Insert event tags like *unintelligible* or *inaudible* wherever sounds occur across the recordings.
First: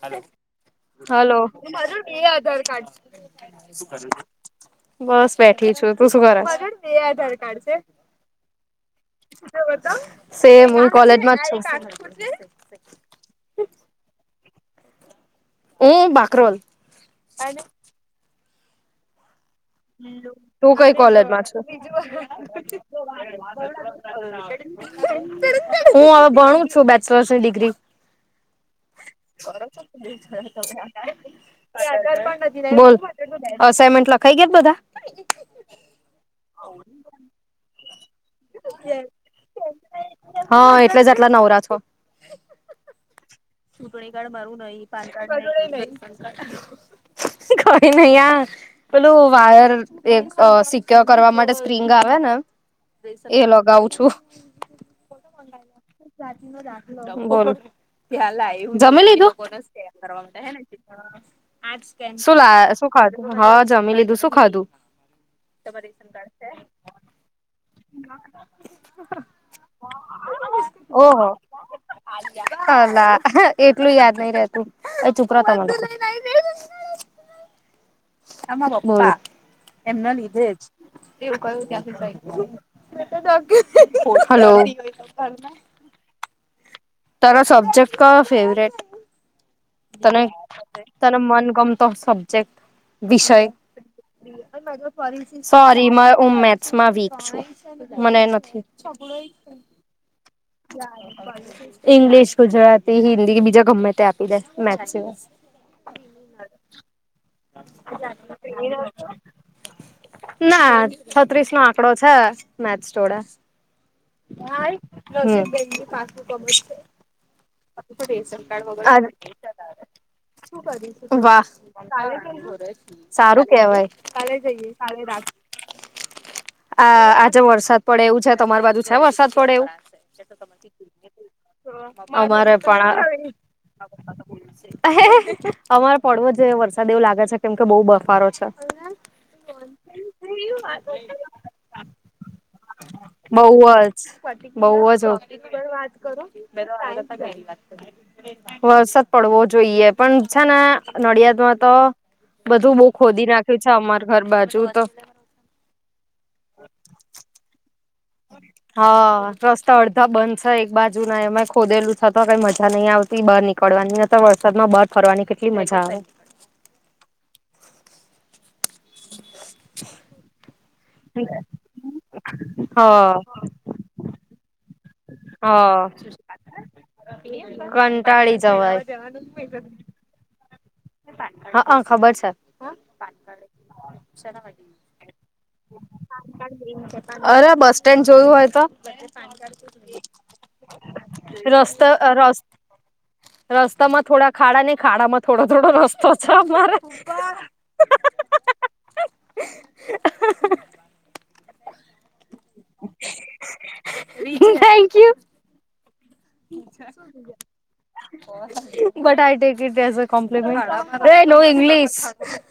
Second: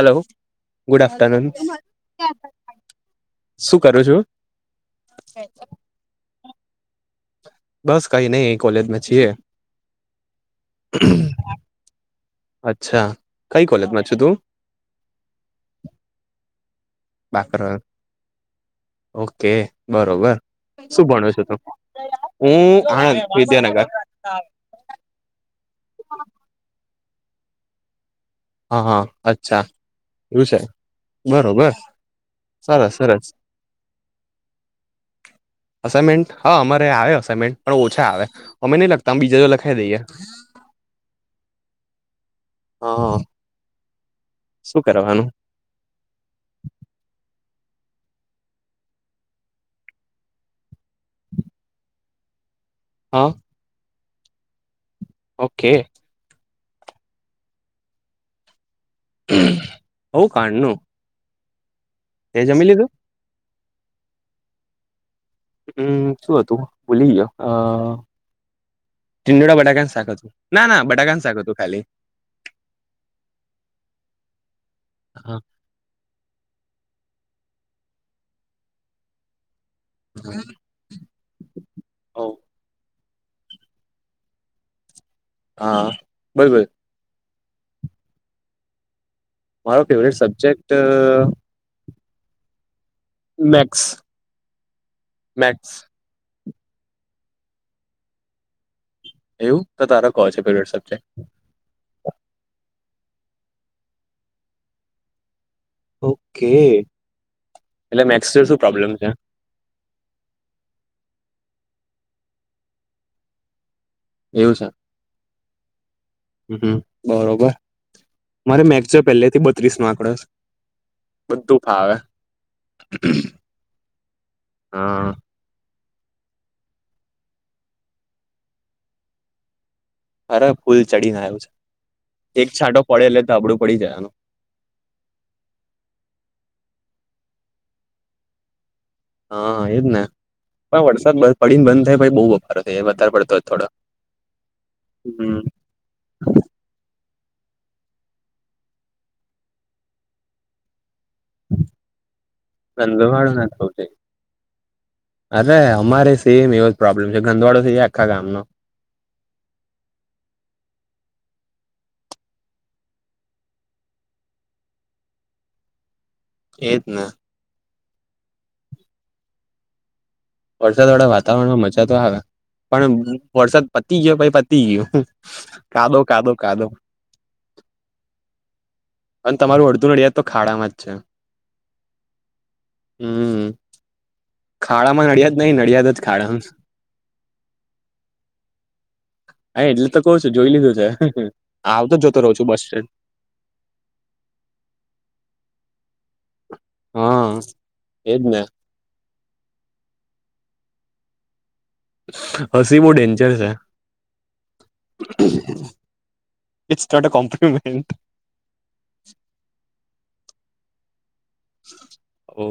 Hello good hello afternoon Aadhaar શું કરું card છું બસ બેઠી છું તું શું કર બસ કઈ નઈ કોલેજમાં છીએ મ કલેજમાં છે. અચ્છા કઈ કોલેજમાં છું તું ઓ બાકરોોલ બાકરોલ ઓકે બરોબર તું કઈ શું કોલેજ ભણો છો મા છુ તું હું આણંદ વિદ્યાનગર હું હવે ભણું છું બેચલર્સની ડિગ્રી હા હા અચ્છા એવું છે બરોબર સરસ બોલ સરસ અઇમેન્ટ લખાઈ ગયા. બધા. અમેન્ટ હા અમારે આવે અમેન્ટ પણ ઓછા આવે અમે નહી લખતા બીજા જો લખાવી દઈએ હા એટલે જ આટલા નવરાથો હા હા. ચૂંટણી કાર્ડ મારું નઈ પાન કાર્ડ્ *inaudible* કોઈ નહી આ પેલું વાયર એક સિક્યોર કરવા માટે સ્પ્રિંગ આવે્યા ને હા એ લગાવું છું. ઓકે. સાચી ન દાખલો બોલ ત્યાં લાવ જમી લીધું બોનસ કરવા હવું કાણનું માટેેને તે જમી લીધું શું ખાધું હા જમી લીધું શું ખાધું. હમ શું હતું ભૂલી ગયો. અ તીડા બટાકાાન શાક હતું ના ના બટાકાાન શાક હતું ખાલી. અ લ એટલું યાદ નઈ રહેતુ અલા ચુપ હા. રેતમે આમાં પપ્પા એમના લીધે જ એવું કયું ઓ ત્યાંથી હા બોલબોલ તાર સબ્જેક્ટ ક ફેવરેટ મારો ફેવરેટ તને સબ્જેક્ટ મન ગમતો સબ સ મેક્સ મેક્સ ઓ મેસ માં વીક. હું મને નથી. એવું તો તારો કેવું છું. ઈંગ્લિશ ગુજરાતી હિન્દી બીજા ગમે તે આપી દે મેક્સિમમ ઓકે એટલે મેક્સ શું પ્રોબ્લેમ છે. ના છત્રીસ નો આંકડો છે મેચ જોડે એવું છે. હા પા. હમ્મ બરોબર તો રેશન મારે કાર્ડ મેક્સ વગર જો પહેલેથી બત્રીસ નયચલાવે નો આંકડો છે. હ કા બધું ફાવે સારું કેવાય કાલે જઈએ કા હા રા આ આજે વરસાદ પડે એવું છે તમારી બાજુ છે વરસાદ પડે એવું અરે ફૂલ ચડીને આવ્યું છે એક છાંટો પડે એટલે ધાબડું પડી જવાનું અમારા પડવો જે વરસાદ એવું લાગે છે કેમ કે બહ બફારો છે. હા એજ ને પણ વરસાદ પડીને બંધ થાયાઈ બવ બઉ જ બઉ જ હમ્મ વાત કરો. વરસાદ પડવો જોઈએ પણ છે નડિયાદ માં તો બધું બહ ખોદી ગંદવાળો ના નાખ્યું થવું છે જોઈએ અમાર ઘર બાજુ તો અરે અમારે સેમ એવો જ પ્રોબ્લેમ છે ગંદવાડો છે આખા ગામ નો. હા રસ્તા અડધા બંધ છે એક બાજુ ના એમાં ખોદેલું છતા તો કઈ મજા નહી આવતી. બહાર નીકળવાની અતારે વરસાદમાં બાર ફરવાની કેટલી મજા આવે. એ જ ને. વરસાદ વાળા વાતાવરણમાં મજા તો આવે પણ આવે વરસાદ પતી ગયો પઈ પતી ગ્યો. હ કંટાળી જવય. અને તમારું અડદું નડિયઆદ તો ખાડામાં જ છે હંક ર ખબર છે. હમ ખાડામાં નડિયાદ નહી નડિયાદ જ ખાડામાં છ. અરે બસ સ્ટેન્ડ જોયું હોય તો. હા એટલે તો કહુ છું જોઈ લીધું છે આવતો જોતો રહો છું બસ સ્ટેન્ડ. રસ્તા માં થોડા ખાડા ને ખાડામાં થોડો થોડો રસ્તો છે અમારે. *inaudible* હા એજ ને હસી બહ ડેનજર છે. Thank you it's not a compliment but I take it as a કોમ્પ એ નો ઇંગ્લીશ. ઓ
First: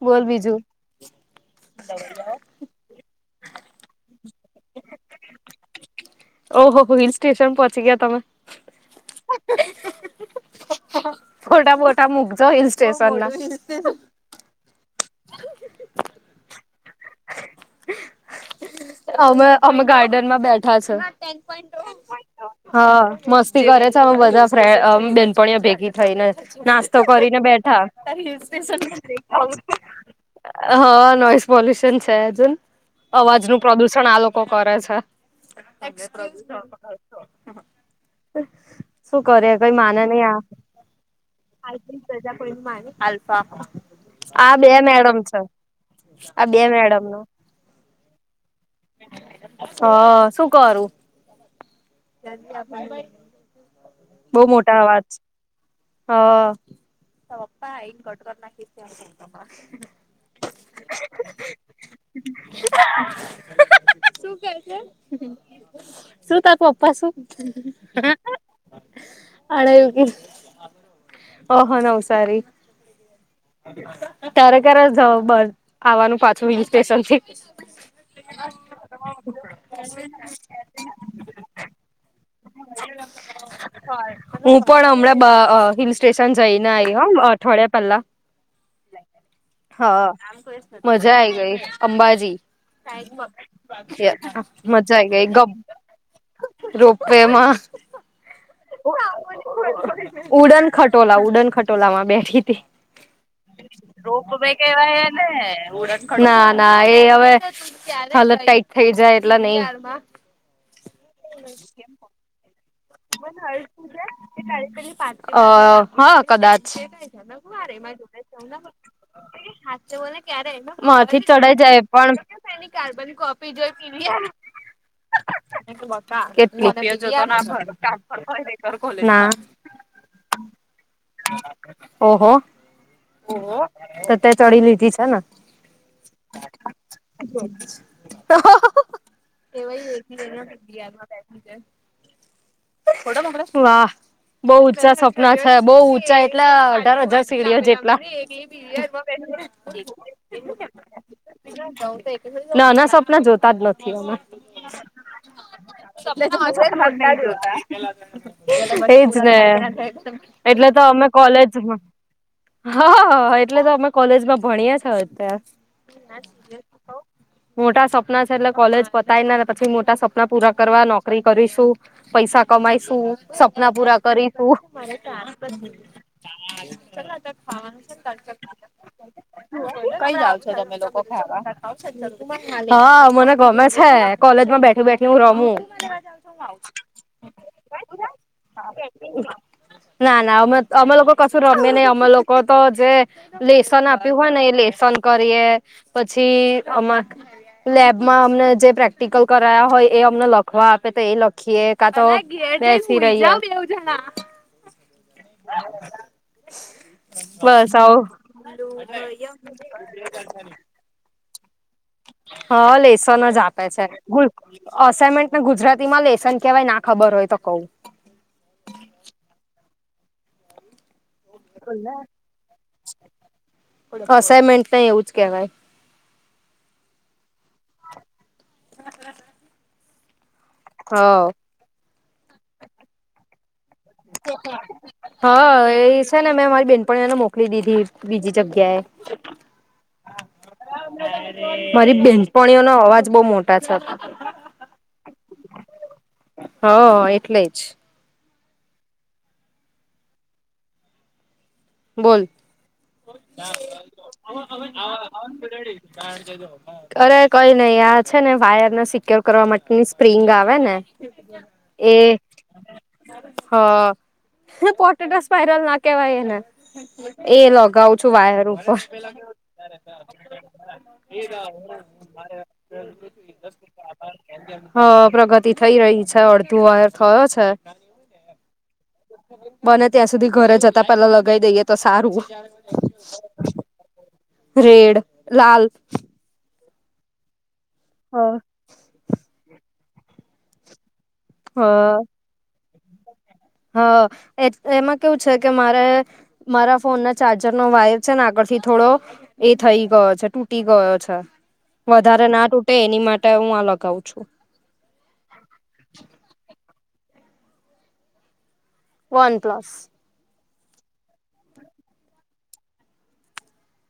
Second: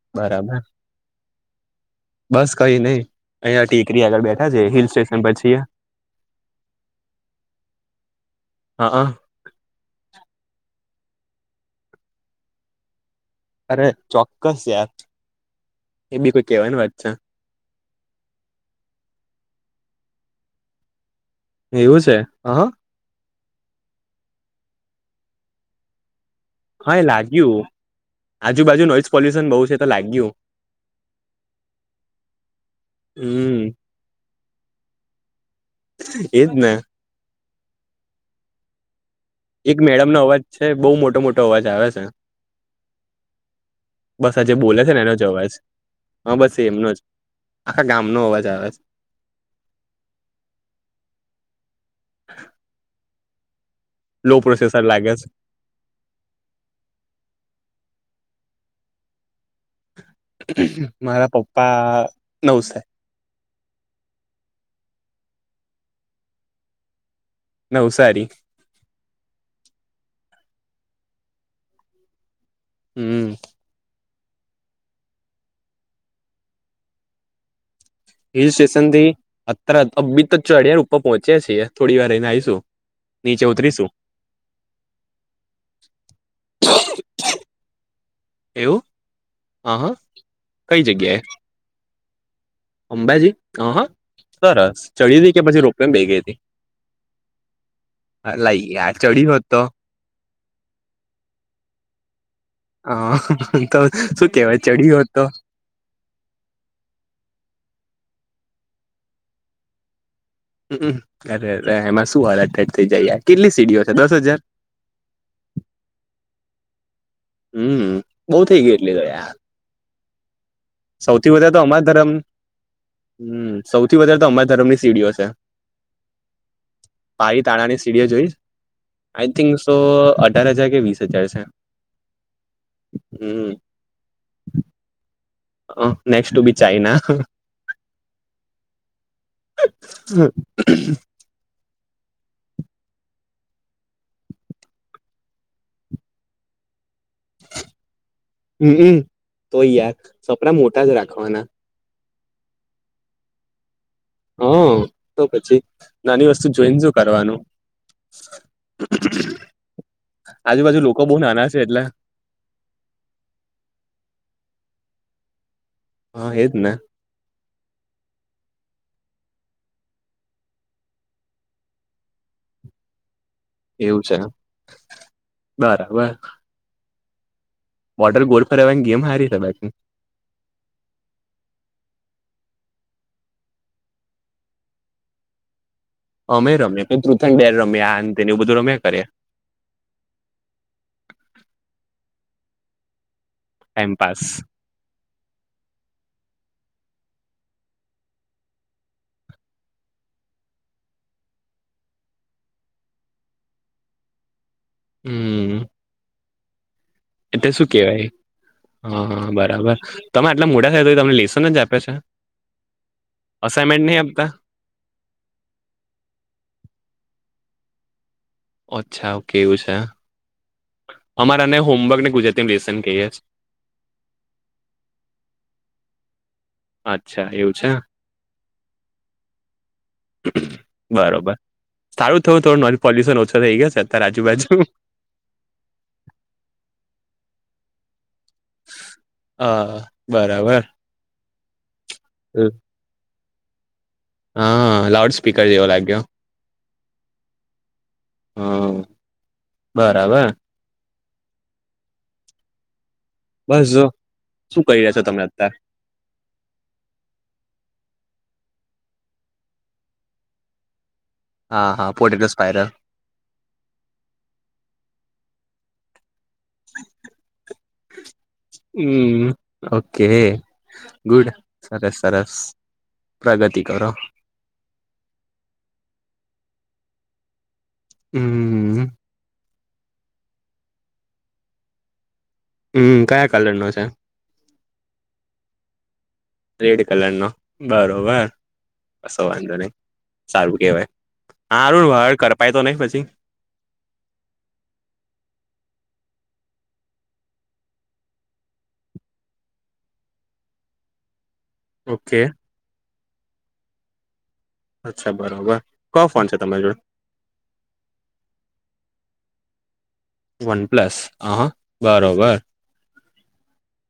બોલ બરાબર બીજું. *inaudible* *inaudible* *inaudible* બસ કઈ નઈ અહિયા ટીકરી આગળ બેઠા છે હિલ સ્ટેશન પર છીએ. ઓહ હો હિલ સ્ટેશન પહોંચી ગ્યા તમે. હા થોટા ફોટો મુકજો હિલ સ્ટેશન ના. અરે ચોક્કસ યાર એ બી કોઈ કેવાની વાત છે. અમે અમે ગાર્ડનમાં બેઠા છે એવું છે હ *unintelligible* હા મસ્તી કરે છે અમે બધા ફ્રેન્ડ અ બેનપણીઓ ભેગી થઈને હા નાસ્તો એ કરીને લાગ્યું બેઠા આજુબાજુ નોઈસ પોલ્યુશન બહુ છે તો લાગ્યું હા નોઈઝ પોલીશ જ અવાજ હમ નું પ્રદુષણ આ લોકો કરે છે. એજ ને *unintelligible* શું કરે કઈ એક માને મેડમનો નહી આ અવાજ છે બહુ મોટો મોટો અવાજ આવે છે બસ આ આજે બે બોલે છે ને એનો મેડમ જ અવાજ હા આ બસ બે એમનો જ મેડમ નું આખા ગામનો અવાજ આવેછે હ શું કરું? લો બહુ મોટા પ્રોસેસર લાગે અવાજ છે હા *unintelligible* *unintelligible* મારા પપ્પા નવસા હા શું કે છે શું ત તું પપ્પા શું *inaudible* નવસારી *unintelligible* હડ ગી ઓહો નવસારી હમ્મમ. તારે ક્યારે જાવ બસ આવાનું પાછું હિલ સ્ટેશન થી હિલ સ્ટેશન થી અતરત અ બી તો ચડિાર ઉપર પહોંચ્યા છીએ થોડી વાર એ આવીશું. નીચે ઉતરીશું હું પણ હમણાં હિલ સ્ટેશન જઈને આવીઈ હમ અઠવાડિયા પહેલા. એવું? હા કઈ મજા જગ્યાએ આઈ ગઈ અંબાજી મજા અંબાજી હ હા સરસ ચડી આઈગઈ હતી કે ગમ, પછી રોપવેમાં બેઈ ગઈ હતી રોપવેમાં *unintelligible* હોત તો ઉડન ખટોલા ઉડન ખટોલા માં બેઠી હતી. હ તો શું રોપવે કેવાય ચડ્યો કેવાયે હતો ને *unintelligible* ના ના એ હવે હાલત ટાઈટ થઈ જાય એટલા નઈ. હમ અરે અરે એમાં શું હાલત ટાઇટ થઇ જાય કેટલી સીડીઓ છે દસ હજાર *unintelligible* અ હા કદાચ *unintelligible* હમ બઉુ થઈ ગઈ એટલી તો યાર *unintelligible* માંથી સૌથી વધારે તો ચડાઈ જાય અમારા ધરમ હમ સૌથી વધારે તો અમારા ધરમની સીડીઓ છે પારી તાણાની પણ *inaudible* સીડીઓ જોઈ આઈ થિંક સો અઢાર હજાર કે વીસ હજાર છે ઓહો હમ તે તો ચડી લીધી છે ને હ નેક્સ્ટ ટુ બી ચાઈના *unintelligible* *unintelligible* વા બહુ ઊંચા સપના છે બઉ ઊંચા એટલે અઢાર હજાર સીડીઓ જેટલા હમ તો યાર સપના મોટા જ રાખવાના નાના સ્વપ્ના જોતા જ નથી અમે. હ તો પછી નાની વસ્તુ જોઈને શું કરવાનું *unintelligible* એજ ને એટલે આજુબાજુ તો લોકો અમે બહુ નાના છે કોલેજમાં એટલે હા હા એટલે તો અમે કોલેજમાં ભણીએ છે હા એજ ને મોટા સપના છે એટલે કોલેજ પતાય પછી મોટા સપના પૂરા કરવા નોકરી કરીશું પૈસા કમાઈશું સપના પૂરા એવું છે કરીશું. બરાબર વોટર્ર ગોલ ફેરવાની ગેમ હારી તમારી કઈ આવ છો તમે લોકો ખાવા હા મને ગમે છે કોલેજમાં બેઠી બેઠી હું રમું. ટ્રૂથ એન્ડ ડેર રમ્યા આન તેને એવુ બધું રમ્યા કરે. ના ના અમે અમે લોકો કશું રમે નહી અમલો લોકો તો જે લેસન આપ્યું ટાઈમપાસ હોય ને એ લેસન કરીએ પછી આમાં લેબમાં અમને જે પ્રેક્ટિકલ કરાયા હોય એ અમને લખવા આપે તો એ લખીએ. કા તો બેસી રહીએ. હમ. *inaudible* એલે શું બસ કેવાય આવું હા બરાબર તમે આટલા મોટા થાય તો તમને લેસન જ આપ હા લેસન જ આપે છે. નહીં આપતા અસાઇનમેન્ટને ગુજરાતી માં લેેશન કેવાય ના ખબર હોય તો કવું. અચ્છા ઓકે એવું છે. અમારાને હોમવર્કને ગુજરાતીમાં લેસન કહીએ. અસાઇનમેન્ટ ને એવું જ કેવાય અચ્છા એવું છે. બરોબર હ સારું થયું થોડું નોન પોલ્યુશન ઓછો થઇ ગયો. છે અત્યારે આજુબાજુ હા એ છે ને મેં મારી બેનપનીઓને મોકલી દીધી બીજી જગ્યા એ હા બરાબર મારી બેનપણીઓનો અવાજ બહ મોટા છે. હા લાઉડ સ્પીકર જેવો લાગ્યો હા એટલે જ. હા બરાબર. બોલ? બસ જો શું કરી રહ્યા છો તમે અત્યારે અરે કઈ નઈ આ છે ને વાયરને સિક્યોર કરવા માટેની સ્પ્રિંગ આવે ને હા હા એ પોર્ટ સ્પાયરલ હ પોટેટ સ્પરલ ના કેવાય એને એ લગાવું છું વાયર ઉપર. *inaudible* હમ ઓકે ગુડ સરસ સરસ પ્રગતિ કરો હ પ્રગતિ થઈ રહી છે અડધો વાયર થયો છે. હમ. બને ત્યાં સુધી ઘરે જતા પેલા લગાવી દઈએ તો સારું. હમ કયા કલર નો છે? રેડ લાલ. રેડ કલર નો હ બરોબર. કસો વાંધો નહી સારું કેવાય હ હારું કરપાય તો નહી પછી. હ એમાં કેવું છે કે મારે- - મારા ફોનનો ચાર્જરનો વાયર છે ને આગળથી થોડો- - એ થઇ ગયો છે તૂટી ગયો છે. ઓકે વધારે ના તૂટે એની માટે હું આ લગાવું છું. અચ્છા બરાબર કયો ફોન છે તમારી જોડે? OnePlus. વન પ્લસ અ હ બરોબર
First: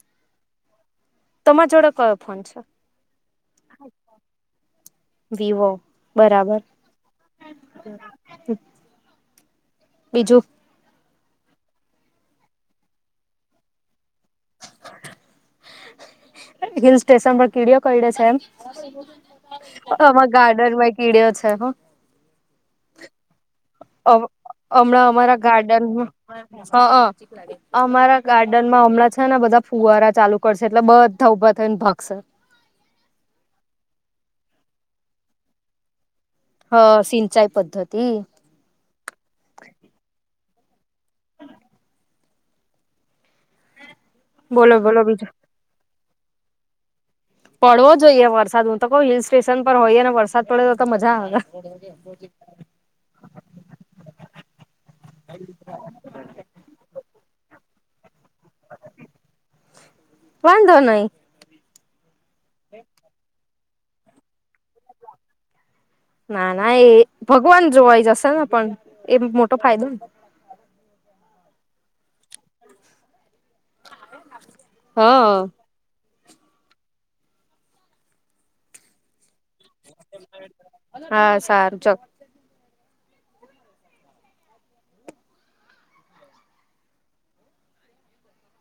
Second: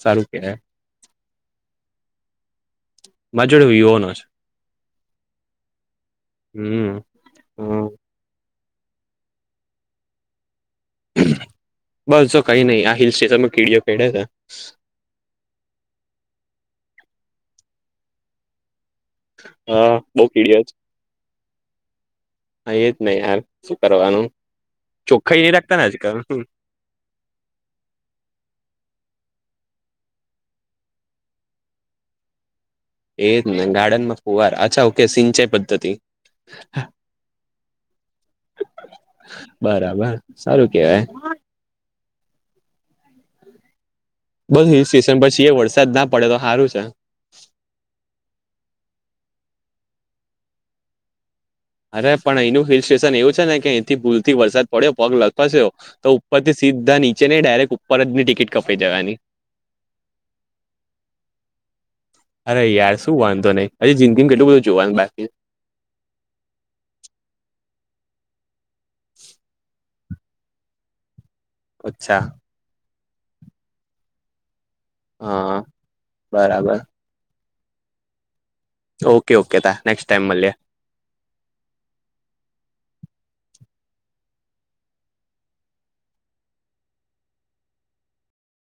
સારું કેવાય તમા જોડે કયો ફોન છે? મારી જોડે વિવો નો છે. વિવો બરાબર. હમ હમ બીજું? બસ જો કઈ નહી આ હિલ સ્ટેશનમાં કીડીઓ કેડ્યા હતા. હિલ સ્ટેશન પર કીડીઓ કરડે છે એમ? હા બઉ આમાં કીડીયો છે ગાર્ડનમાં કીડયો છે હા હા એ જ ને યાર. શું કરવાનું અમે અમારા ચોખ્ખાઈ નહી રાખતા ને આજકાલ ગાર્ડનમા હા હા અમારા ગાર્ડનમાં હમણાં છે ને બધા ફુવારા ચાલુ કરશે એટલે બધા ઊભા થઈ ને ભાગશે એજ ને ગાર્ડન માં ફુવાર અચ્છા ઓકે સિંચાઈ પદ્ધતિ હ સિંચાઈ પદ્ધતિ બરાબર સારું કેવાય બસ બોલો હિલ બોલો સ્ટેશન બીજું પછી વરસાદ ના પડે તો હારું છે પડવો જોઈએ વરસાદ હું તો કહું હિલ સ્ટેશન પર હોઈએ ને વરસાદ પડે તો મજા આવે અરે પણ એનું હિલ સ્ટેશન એવું છે ને કે અયથી ભૂલથી વરસાદ પડ્યો પગ લગપસ્યો તો ઉપર થી સીધા નીચે નહી ડાયરેક્ટ ઉપર જની ટિકિટ કપાઈ જવાની વાંધો નહી અરે યાર શું વાંધો નહી હજી જિંદગીમા કેટલું બધું જોવાનું બાકી ના ના એ ભગવાન જોવાઈ જશે ને પણ એમ મોટો ફાયદો ને અચ્છા *inaudible* હા બરાબર ઓકે ઓકે તા નેક્સ્ટ ટાઈમ મલ્યે હા સારું ચ